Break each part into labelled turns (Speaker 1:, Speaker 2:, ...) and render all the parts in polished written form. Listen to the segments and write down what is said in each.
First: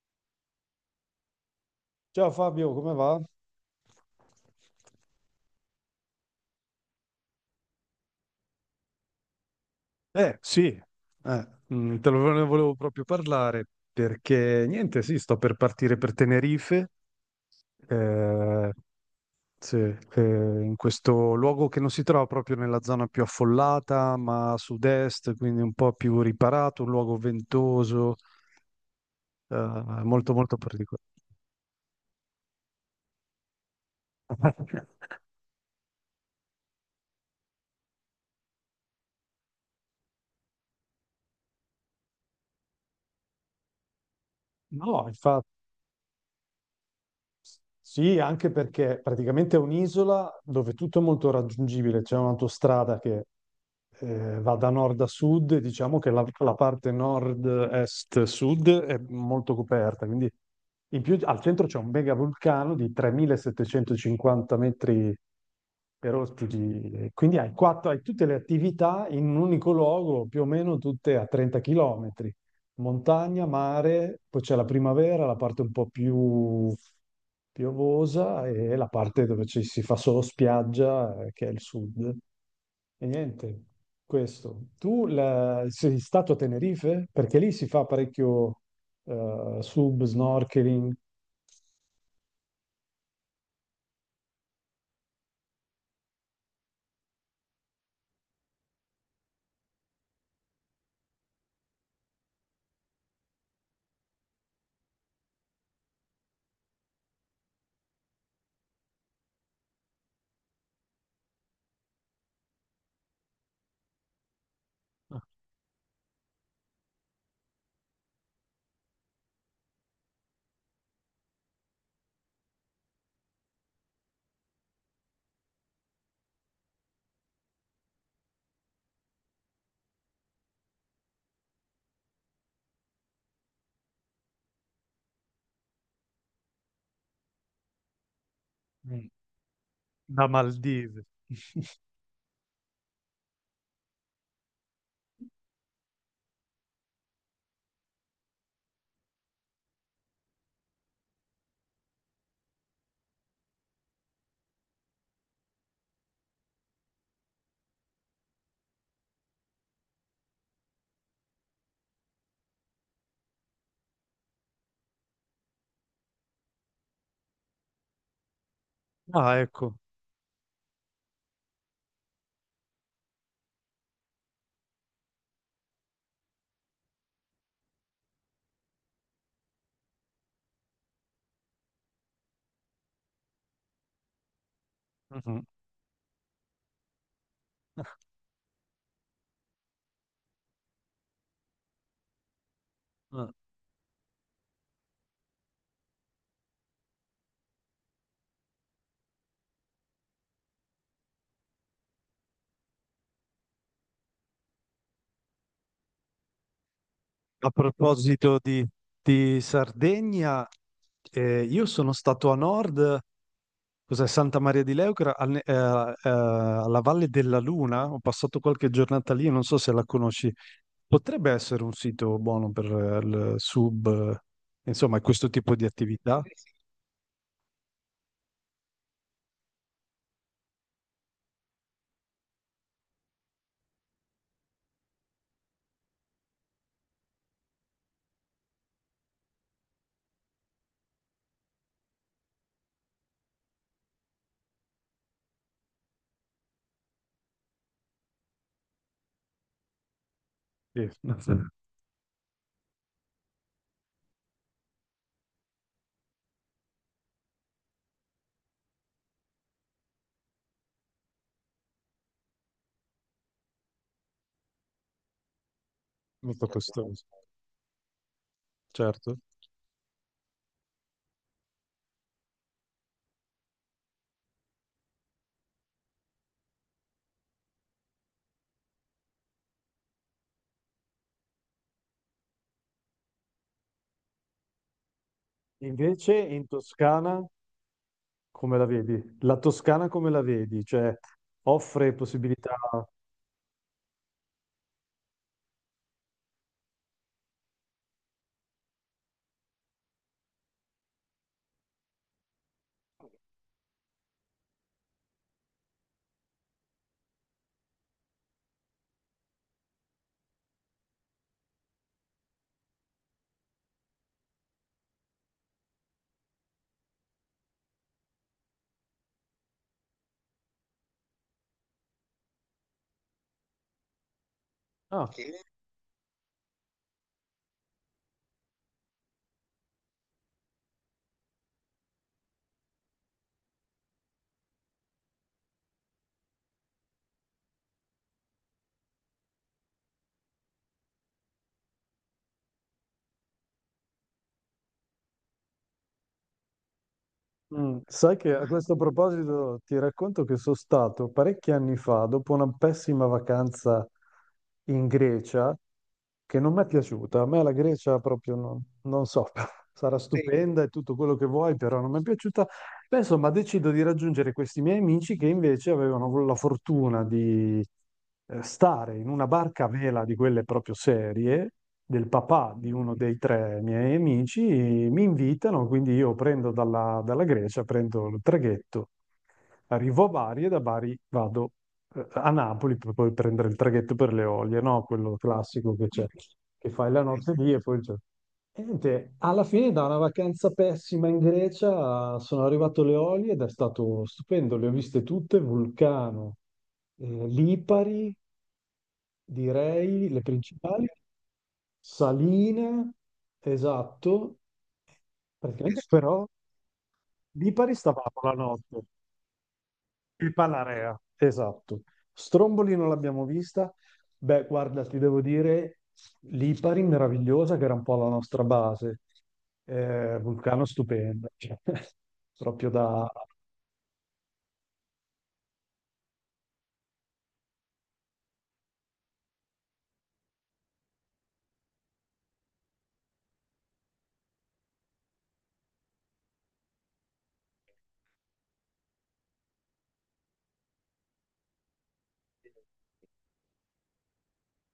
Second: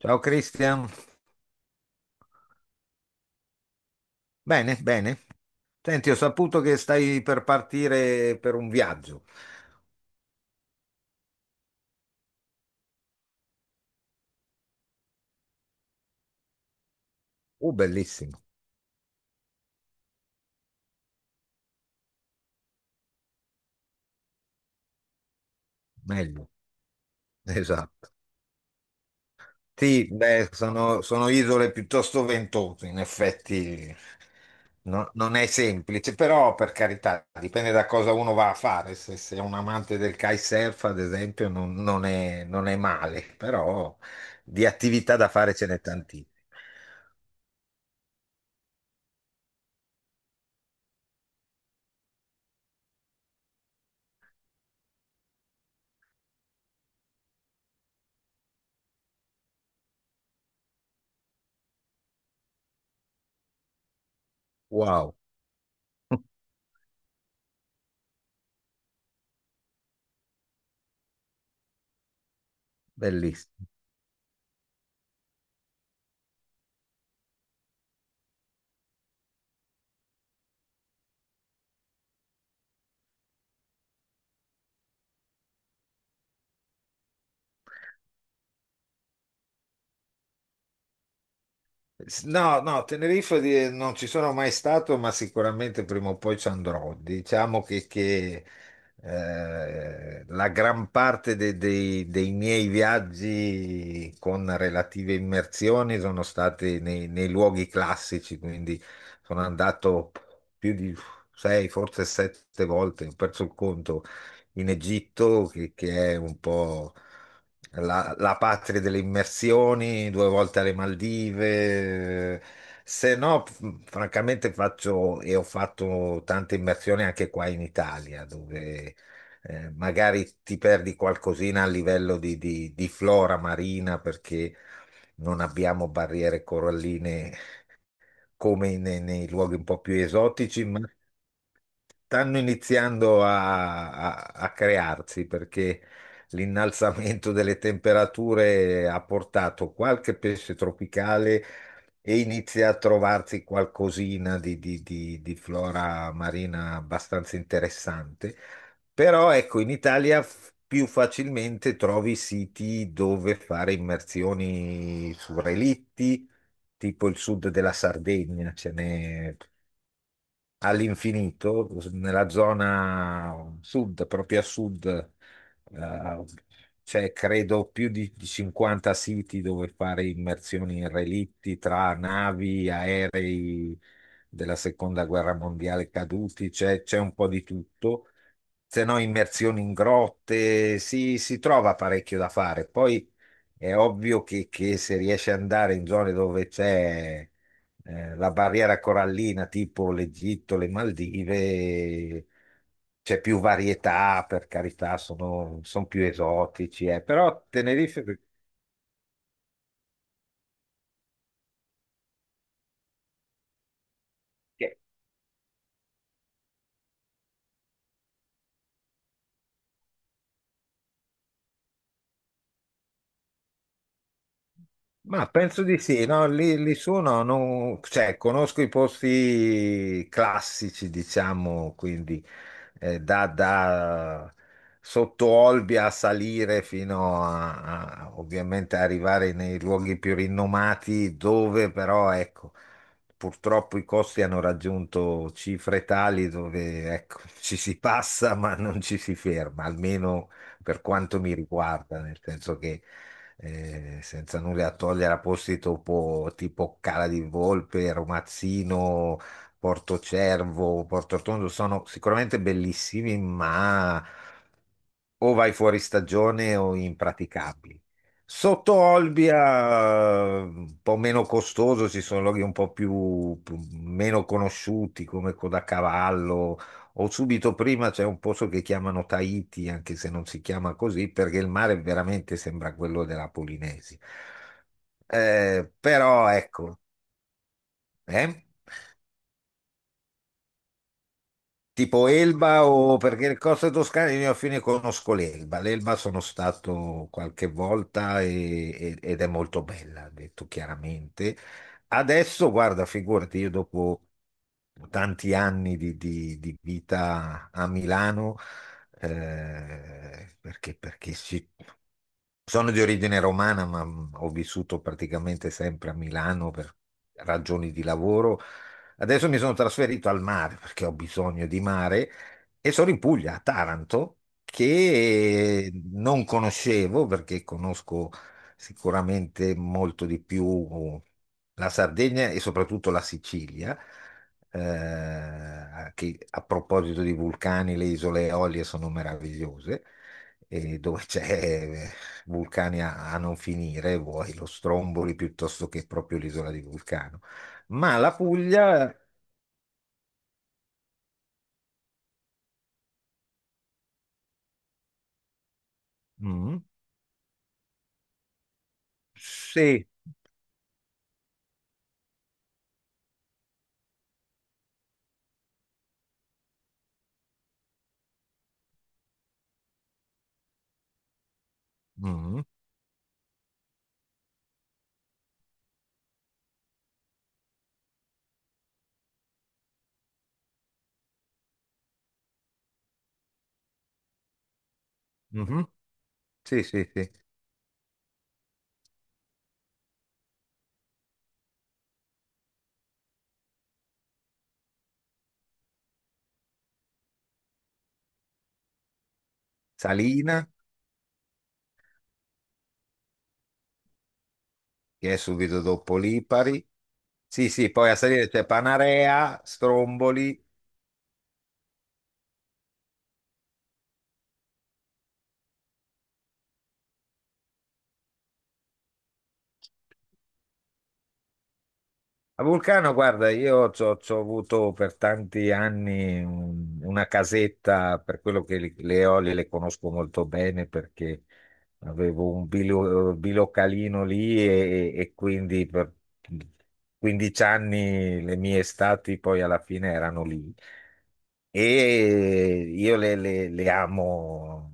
Speaker 1: Ciao Cristian,
Speaker 2: Ciao Fabio, come va?
Speaker 1: bene, bene. Senti, ho saputo che stai per partire per un viaggio.
Speaker 2: Eh sì, eh, ne volevo proprio parlare perché niente, sì, sto per partire per Tenerife,
Speaker 1: Bellissimo,
Speaker 2: eh, sì, in questo luogo che non si trova proprio nella zona più affollata, ma a sud-est, quindi un po' più
Speaker 1: meglio,
Speaker 2: riparato, un luogo
Speaker 1: esatto.
Speaker 2: ventoso, eh,
Speaker 1: Sì,
Speaker 2: molto
Speaker 1: beh,
Speaker 2: molto
Speaker 1: sono,
Speaker 2: particolare.
Speaker 1: sono isole piuttosto ventose, in effetti. Non è semplice, però per carità, dipende da cosa uno va a fare. Se sei un amante del kitesurf, ad esempio, non è male, però di
Speaker 2: No,
Speaker 1: attività da fare ce n'è tantissime.
Speaker 2: sì, anche perché praticamente è un'isola dove tutto è molto raggiungibile, c'è un'autostrada che va da nord a sud, e diciamo che la parte nord-est-sud è molto coperta, quindi in più al centro c'è un mega vulcano di 3750 metri
Speaker 1: Wow,
Speaker 2: per ospiti. Quindi hai, quattro, hai tutte le attività in un unico luogo, più o meno tutte a 30 km. Montagna,
Speaker 1: bellissimo.
Speaker 2: mare, poi c'è la primavera, la parte un po' più piovosa e la parte dove ci si fa solo spiaggia, che è il sud. E niente, questo. Sei stato a Tenerife? Perché lì si fa parecchio sub, snorkeling.
Speaker 1: No, no, Tenerife non ci sono mai stato, ma sicuramente prima o poi ci andrò. Diciamo che la gran parte dei miei viaggi con relative immersioni sono stati nei luoghi classici, quindi sono andato più di sei, forse sette volte, ho perso il conto, in
Speaker 2: Ah,
Speaker 1: Egitto, che è un po'. La patria delle immersioni, due volte alle Maldive. Se no, francamente faccio e ho fatto tante immersioni anche qua in Italia, dove magari ti perdi qualcosina a livello di flora marina perché non abbiamo barriere coralline come nei,
Speaker 2: mm.
Speaker 1: nei luoghi un po' più
Speaker 2: Da
Speaker 1: esotici, ma
Speaker 2: Maldive.
Speaker 1: stanno iniziando a crearsi perché l'innalzamento delle temperature ha portato qualche pesce tropicale e inizia a trovarsi qualcosina di flora marina abbastanza interessante. Però ecco, in Italia più facilmente trovi siti dove fare immersioni su relitti, tipo il sud della Sardegna, ce n'è
Speaker 2: Ah, ecco.
Speaker 1: all'infinito, nella zona sud, proprio a sud, eh, c'è credo più di 50 siti dove fare immersioni in relitti tra navi, aerei della seconda guerra
Speaker 2: Mhm.
Speaker 1: mondiale caduti, c'è un po' di tutto. Se no, immersioni in grotte, si trova parecchio da fare. Poi è ovvio che se riesci ad andare in zone dove c'è la barriera corallina tipo l'Egitto, le Maldive, c'è più varietà, per carità, sono più esotici, però
Speaker 2: A
Speaker 1: Tenerife.
Speaker 2: proposito di Sardegna, io sono stato a nord, cos'è Santa Maria di Leucra, alla Valle della Luna, ho passato qualche giornata lì, non so se la conosci. Potrebbe essere un sito buono per il sub, insomma,
Speaker 1: Ma
Speaker 2: questo tipo
Speaker 1: penso
Speaker 2: di
Speaker 1: di sì,
Speaker 2: attività.
Speaker 1: no, lì su no, cioè, conosco i posti classici, diciamo, quindi da sotto Olbia a salire fino ovviamente a arrivare nei luoghi più rinomati, dove però, ecco, purtroppo i costi hanno raggiunto cifre tali dove, ecco, ci si passa ma non ci si ferma, almeno per
Speaker 2: Sì.
Speaker 1: quanto mi riguarda, nel senso che senza nulla a togliere a posti tipo Cala di Volpe, Romazzino, Porto Cervo, Porto Rotondo, sono sicuramente bellissimi, ma o vai fuori
Speaker 2: Molto
Speaker 1: stagione o
Speaker 2: costoso,
Speaker 1: impraticabili. Sotto
Speaker 2: certo.
Speaker 1: Olbia, un po' meno costoso, ci sono loghi un po' meno conosciuti come Codacavallo o subito prima c'è un posto che chiamano Tahiti, anche se non si chiama così, perché il mare veramente sembra quello della Polinesi.
Speaker 2: Invece
Speaker 1: Però
Speaker 2: in
Speaker 1: ecco.
Speaker 2: Toscana,
Speaker 1: Eh?
Speaker 2: come la vedi? La Toscana come la vedi? Cioè, offre
Speaker 1: Tipo
Speaker 2: possibilità...
Speaker 1: Elba o perché le coste toscane io a fine conosco l'Elba. L'Elba sono stato qualche volta ed è molto bella, detto chiaramente. Adesso, guarda, figurati, io dopo tanti anni di vita a Milano, perché sono di origine romana, ma ho vissuto praticamente sempre a Milano per ragioni di lavoro. Adesso mi sono trasferito al mare perché ho bisogno di mare e sono in Puglia, a Taranto,
Speaker 2: Ah.
Speaker 1: che non conoscevo perché conosco sicuramente molto di più la Sardegna e soprattutto la Sicilia. Che a proposito di vulcani, le isole Eolie sono meravigliose e dove c'è vulcani a non finire, vuoi lo Stromboli piuttosto che proprio l'isola di Vulcano. Ma la
Speaker 2: Sai che a questo
Speaker 1: Puglia.
Speaker 2: proposito ti racconto che sono stato parecchi anni fa, dopo una pessima vacanza in Grecia, che non mi
Speaker 1: Mm.
Speaker 2: è piaciuta. A me la Grecia proprio non, non so,
Speaker 1: Sì.
Speaker 2: sarà, sì, stupenda e tutto quello che vuoi, però non mi è piaciuta. Beh, insomma, decido di raggiungere questi miei amici che invece avevano la fortuna di stare in una barca a vela di quelle proprio serie, del
Speaker 1: Mm.
Speaker 2: papà di uno dei tre miei amici, e mi invitano, quindi io prendo dalla Grecia, prendo il traghetto, arrivo a Bari e da Bari vado a Napoli per poi prendere il traghetto per le Olie, no? Quello
Speaker 1: Mhm.
Speaker 2: classico che c'è,
Speaker 1: Sì,
Speaker 2: che
Speaker 1: sì,
Speaker 2: fai la
Speaker 1: sì.
Speaker 2: notte lì e poi il e niente, alla fine da una vacanza pessima in Grecia sono arrivato alle Eolie ed è stato stupendo, le ho viste tutte, Vulcano, Lipari, direi le
Speaker 1: Salina,
Speaker 2: principali, Saline, esatto,
Speaker 1: che è subito
Speaker 2: praticamente.
Speaker 1: dopo
Speaker 2: Però
Speaker 1: Lipari. Sì, sì,
Speaker 2: Lipari
Speaker 1: poi a
Speaker 2: stavamo
Speaker 1: salire
Speaker 2: la
Speaker 1: c'è
Speaker 2: notte.
Speaker 1: Panarea,
Speaker 2: Il
Speaker 1: Stromboli.
Speaker 2: Panarea, esatto. Stromboli non l'abbiamo vista. Beh, guarda, ti devo dire, l'Ipari meravigliosa, che era un po' la nostra base. Vulcano stupendo, cioè,
Speaker 1: A
Speaker 2: proprio
Speaker 1: Vulcano,
Speaker 2: da...
Speaker 1: guarda, io ci ho c'ho avuto per tanti anni una casetta, per quello che le olie le conosco molto bene perché avevo un bilocalino lì e quindi per 15 anni le mie estati poi alla fine erano lì. E io le amo,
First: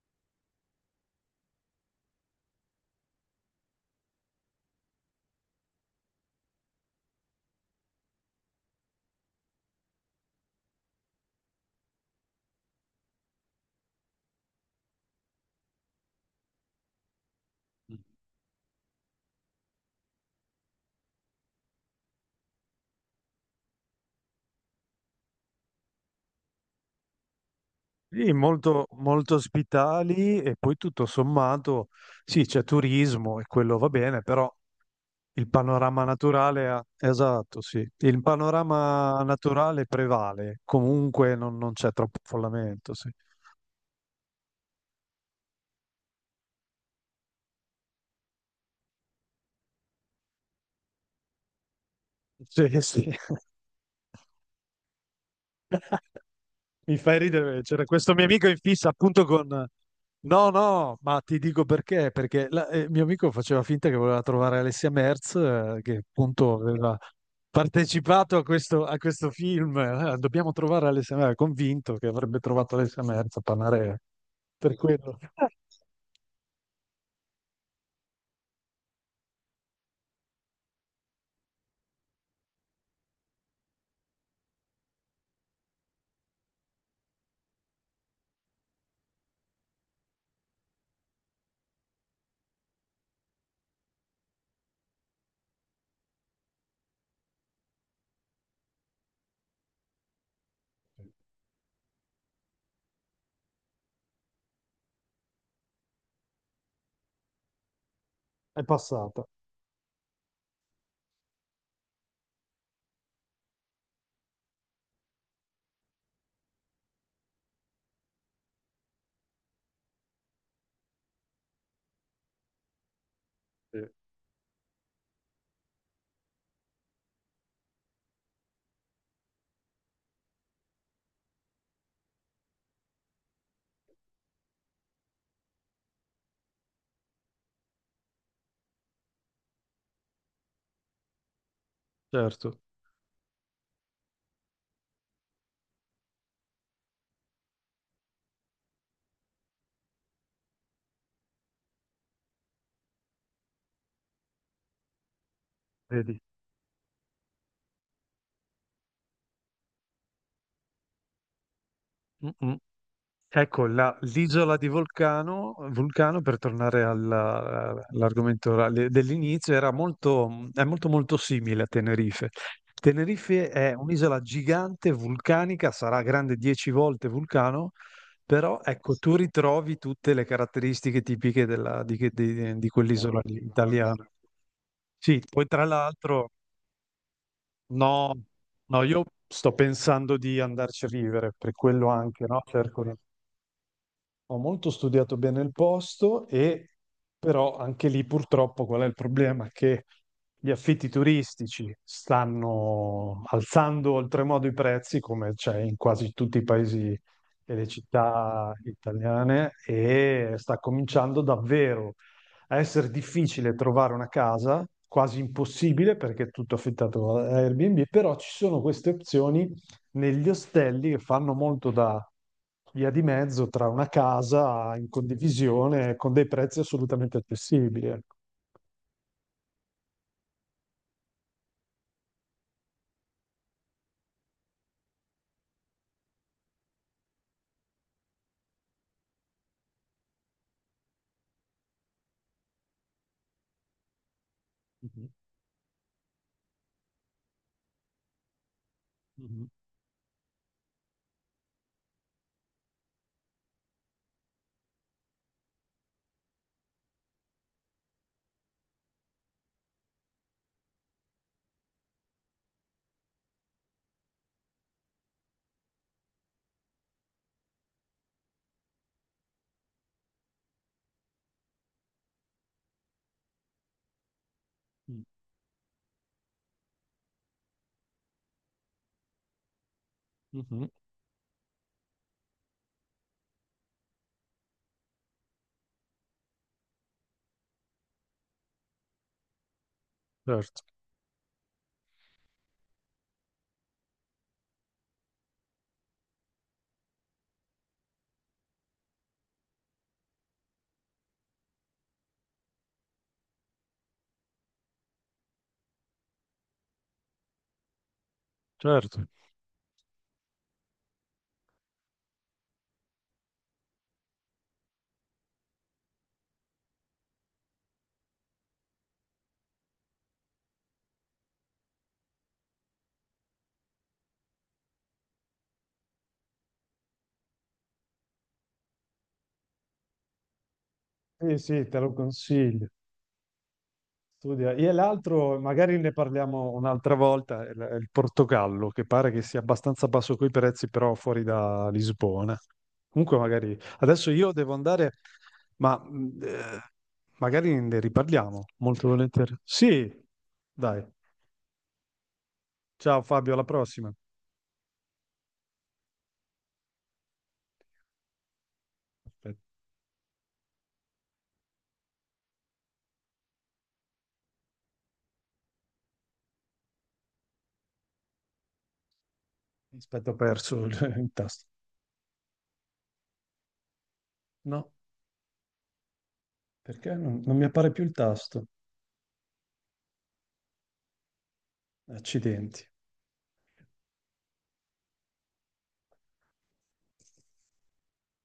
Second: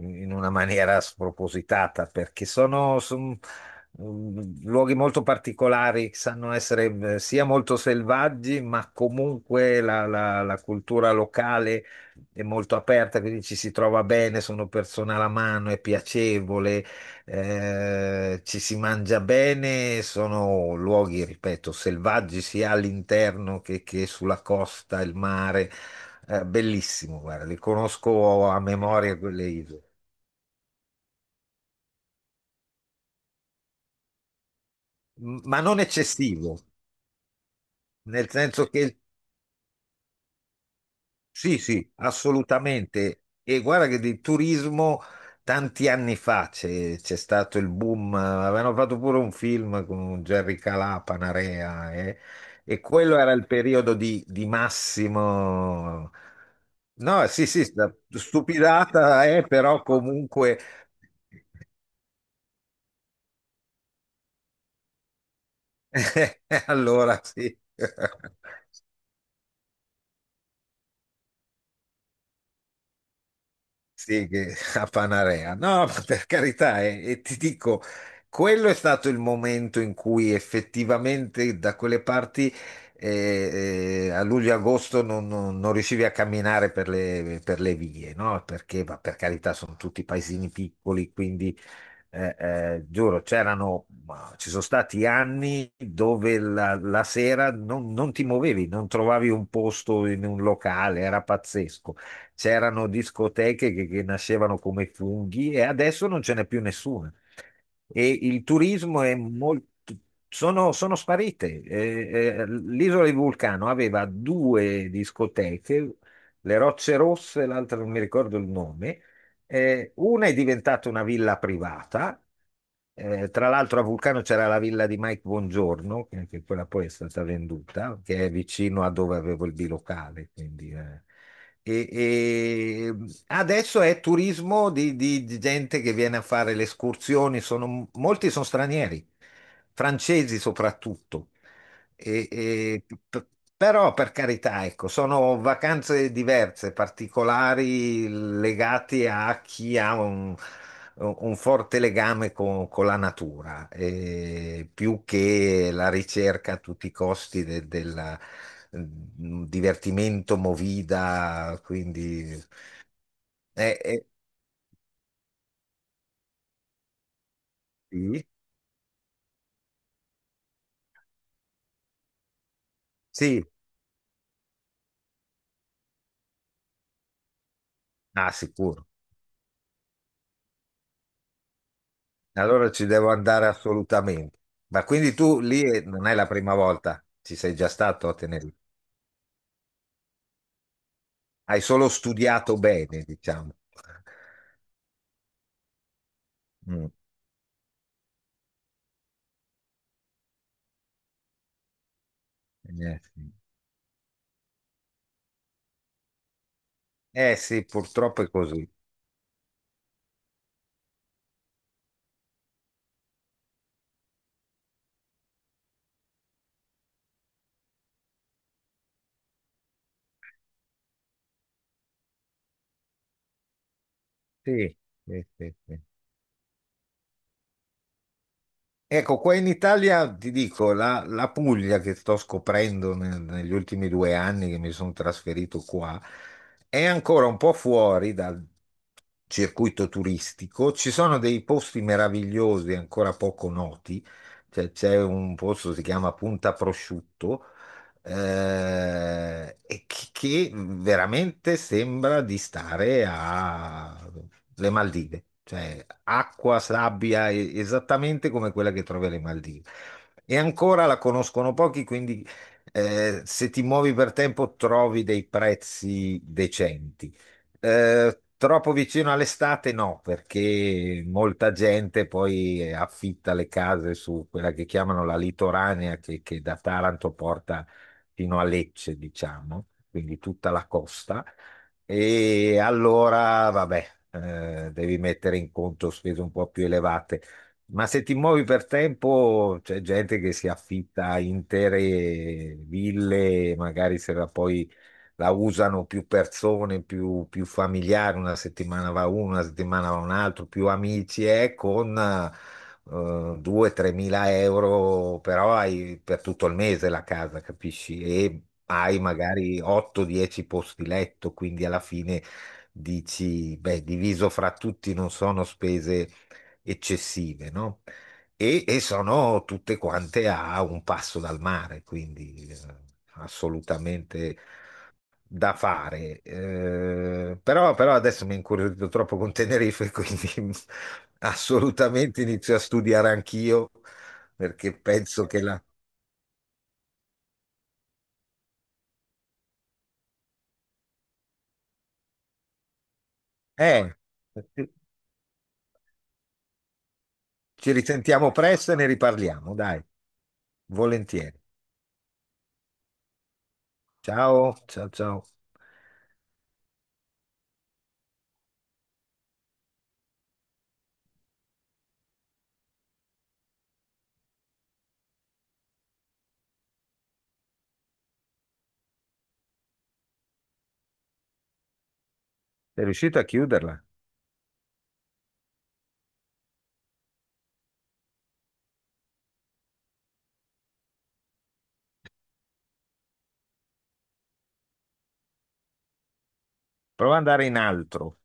Speaker 1: in una maniera spropositata, perché sono luoghi molto particolari, che sanno essere sia molto selvaggi, ma comunque la cultura locale è molto aperta, quindi ci si trova bene, sono persone alla mano, è piacevole, ci si mangia bene, sono luoghi, ripeto, selvaggi sia all'interno che sulla costa, il mare. Bellissimo, guarda, li
Speaker 2: Sì,
Speaker 1: conosco a
Speaker 2: molto,
Speaker 1: memoria
Speaker 2: molto
Speaker 1: quelle isole.
Speaker 2: ospitali e poi tutto sommato, sì, c'è turismo e quello va bene, però il
Speaker 1: Ma non
Speaker 2: panorama
Speaker 1: eccessivo,
Speaker 2: naturale, esatto, sì, il
Speaker 1: nel senso che
Speaker 2: panorama naturale prevale, comunque non,
Speaker 1: sì,
Speaker 2: non
Speaker 1: sì,
Speaker 2: c'è troppo affollamento, sì.
Speaker 1: assolutamente. E guarda che di turismo tanti anni fa c'è stato il boom, avevano fatto pure un film con Jerry Calà, Panarea,
Speaker 2: Sì,
Speaker 1: e
Speaker 2: sì.
Speaker 1: quello era il periodo di massimo...
Speaker 2: Mi fai
Speaker 1: No, sì,
Speaker 2: ridere,
Speaker 1: sì,
Speaker 2: c'era questo mio amico in fissa appunto
Speaker 1: stupidata,
Speaker 2: con...
Speaker 1: però
Speaker 2: No,
Speaker 1: comunque...
Speaker 2: no, ma ti dico perché, perché mio amico faceva finta che voleva trovare Alessia Merz, che appunto aveva
Speaker 1: Allora sì.
Speaker 2: partecipato a questo film. Dobbiamo trovare Alessia Merz, convinto che avrebbe trovato Alessia Merz a Panarea.
Speaker 1: Sì, che
Speaker 2: Per
Speaker 1: a
Speaker 2: quello
Speaker 1: Panarea. No, ma per carità, e ti dico, quello è stato il momento in cui effettivamente da quelle parti a luglio-agosto non riuscivi a camminare per le vie, no? Perché, ma per carità, sono tutti paesini piccoli, quindi giuro, c'erano, ma ci sono stati anni dove la sera non ti muovevi, non trovavi un posto in un locale, era pazzesco. C'erano discoteche che nascevano come funghi e adesso non ce n'è più nessuna. E il
Speaker 2: è
Speaker 1: turismo è
Speaker 2: passata.
Speaker 1: molto... Sono sparite. L'isola di Vulcano aveva due discoteche, le Rocce Rosse, l'altra non mi ricordo il nome, una è diventata una villa privata, tra l'altro a
Speaker 2: Sì.
Speaker 1: Vulcano c'era la villa di Mike Buongiorno, che quella poi è stata venduta, che è vicino a dove avevo il bilocale, quindi. E adesso è turismo di gente che viene a fare le escursioni, molti sono stranieri, francesi soprattutto. E-
Speaker 2: Certo,
Speaker 1: e- p- Però per carità, ecco, sono vacanze diverse, particolari, legate a chi ha un forte legame con la natura, più che la
Speaker 2: vedi.
Speaker 1: ricerca a tutti i costi del divertimento movida,
Speaker 2: Mm,
Speaker 1: quindi...
Speaker 2: mm. Ecco,
Speaker 1: eh, eh,
Speaker 2: l'isola di Vulcano, Vulcano, per tornare
Speaker 1: sì,
Speaker 2: all'argomento orale dell'inizio, era molto, è molto molto simile a Tenerife.
Speaker 1: sì,
Speaker 2: Tenerife è un'isola gigante, vulcanica, sarà grande 10 volte Vulcano,
Speaker 1: ah,
Speaker 2: però
Speaker 1: sicuro.
Speaker 2: ecco, tu ritrovi tutte le caratteristiche tipiche di
Speaker 1: Allora ci devo
Speaker 2: quell'isola lì,
Speaker 1: andare
Speaker 2: italiana.
Speaker 1: assolutamente. Ma quindi
Speaker 2: Sì,
Speaker 1: tu
Speaker 2: poi
Speaker 1: lì
Speaker 2: tra
Speaker 1: non è la
Speaker 2: l'altro,
Speaker 1: prima volta, ci sei già stato
Speaker 2: no,
Speaker 1: a Tenerife.
Speaker 2: no, io sto pensando di andarci a vivere, per
Speaker 1: Hai
Speaker 2: quello
Speaker 1: solo
Speaker 2: anche, no?
Speaker 1: studiato bene, diciamo.
Speaker 2: Ho molto studiato bene il posto, e
Speaker 1: Mm,
Speaker 2: però anche lì purtroppo qual è il problema? Che gli affitti turistici
Speaker 1: eh
Speaker 2: stanno
Speaker 1: sì.
Speaker 2: alzando oltremodo i prezzi, come c'è in quasi tutti i paesi
Speaker 1: Eh
Speaker 2: e
Speaker 1: sì,
Speaker 2: le
Speaker 1: purtroppo è
Speaker 2: città
Speaker 1: così.
Speaker 2: italiane, e sta cominciando davvero a essere difficile trovare una casa, quasi impossibile perché è tutto affittato a Airbnb. Però ci sono queste opzioni negli ostelli che fanno molto da via di mezzo tra una
Speaker 1: Sì,
Speaker 2: casa in
Speaker 1: sì, sì, sì.
Speaker 2: condivisione con dei prezzi assolutamente accessibili. Ecco.
Speaker 1: Ecco, qua in Italia ti dico, la Puglia che sto scoprendo negli ultimi 2 anni che mi sono trasferito qua, è ancora un po' fuori dal circuito turistico. Ci sono dei posti meravigliosi ancora poco noti. Cioè, c'è
Speaker 2: Mhm,
Speaker 1: un posto che si chiama Punta Prosciutto,
Speaker 2: mhm,
Speaker 1: e che veramente sembra di stare alle Maldive, cioè acqua, sabbia, esattamente come quella che trovi alle Maldive. E ancora la conoscono pochi, quindi se ti muovi per tempo trovi dei prezzi decenti. Troppo vicino all'estate no, perché molta gente poi affitta le case su quella che chiamano la litoranea, che da Taranto porta fino a Lecce, diciamo, quindi
Speaker 2: mhm,
Speaker 1: tutta la
Speaker 2: mhm.
Speaker 1: costa. E allora, vabbè, devi mettere in conto spese un po' più elevate. Ma se ti muovi per tempo, c'è gente che si
Speaker 2: Certo,
Speaker 1: affitta intere ville, magari se la poi la usano più persone, più familiari, una settimana va uno, una settimana va un altro, più amici, e con 2-3 mila euro, però hai per tutto il mese la casa, capisci? E hai
Speaker 2: certo.
Speaker 1: magari 8-10 posti letto, quindi alla fine dici, beh, diviso fra tutti non sono spese eccessive, no? E sono tutte quante a un passo dal mare, quindi assolutamente da fare. Però, adesso mi è incuriosito troppo con Tenerife, quindi
Speaker 2: Sì, sì, te lo
Speaker 1: assolutamente inizio a
Speaker 2: consiglio.
Speaker 1: studiare anch'io
Speaker 2: Studia. E
Speaker 1: perché penso
Speaker 2: l'altro,
Speaker 1: che la...
Speaker 2: magari ne parliamo un'altra volta, è il Portogallo, che pare che sia abbastanza basso coi prezzi, però fuori da Lisbona. Comunque magari
Speaker 1: Eh,
Speaker 2: adesso io devo andare, ma magari
Speaker 1: Ci
Speaker 2: ne
Speaker 1: risentiamo
Speaker 2: riparliamo
Speaker 1: presto e ne
Speaker 2: molto volentieri.
Speaker 1: riparliamo, dai,
Speaker 2: Sì, dai.
Speaker 1: volentieri.
Speaker 2: Ciao Fabio, alla prossima.
Speaker 1: Ciao, ciao, ciao.
Speaker 2: Aspetta, aspetta, ho perso il tasto.
Speaker 1: Sei riuscito a chiuderla?
Speaker 2: No, perché non, non mi appare più il tasto? Accidenti.
Speaker 1: Prova ad andare in altro.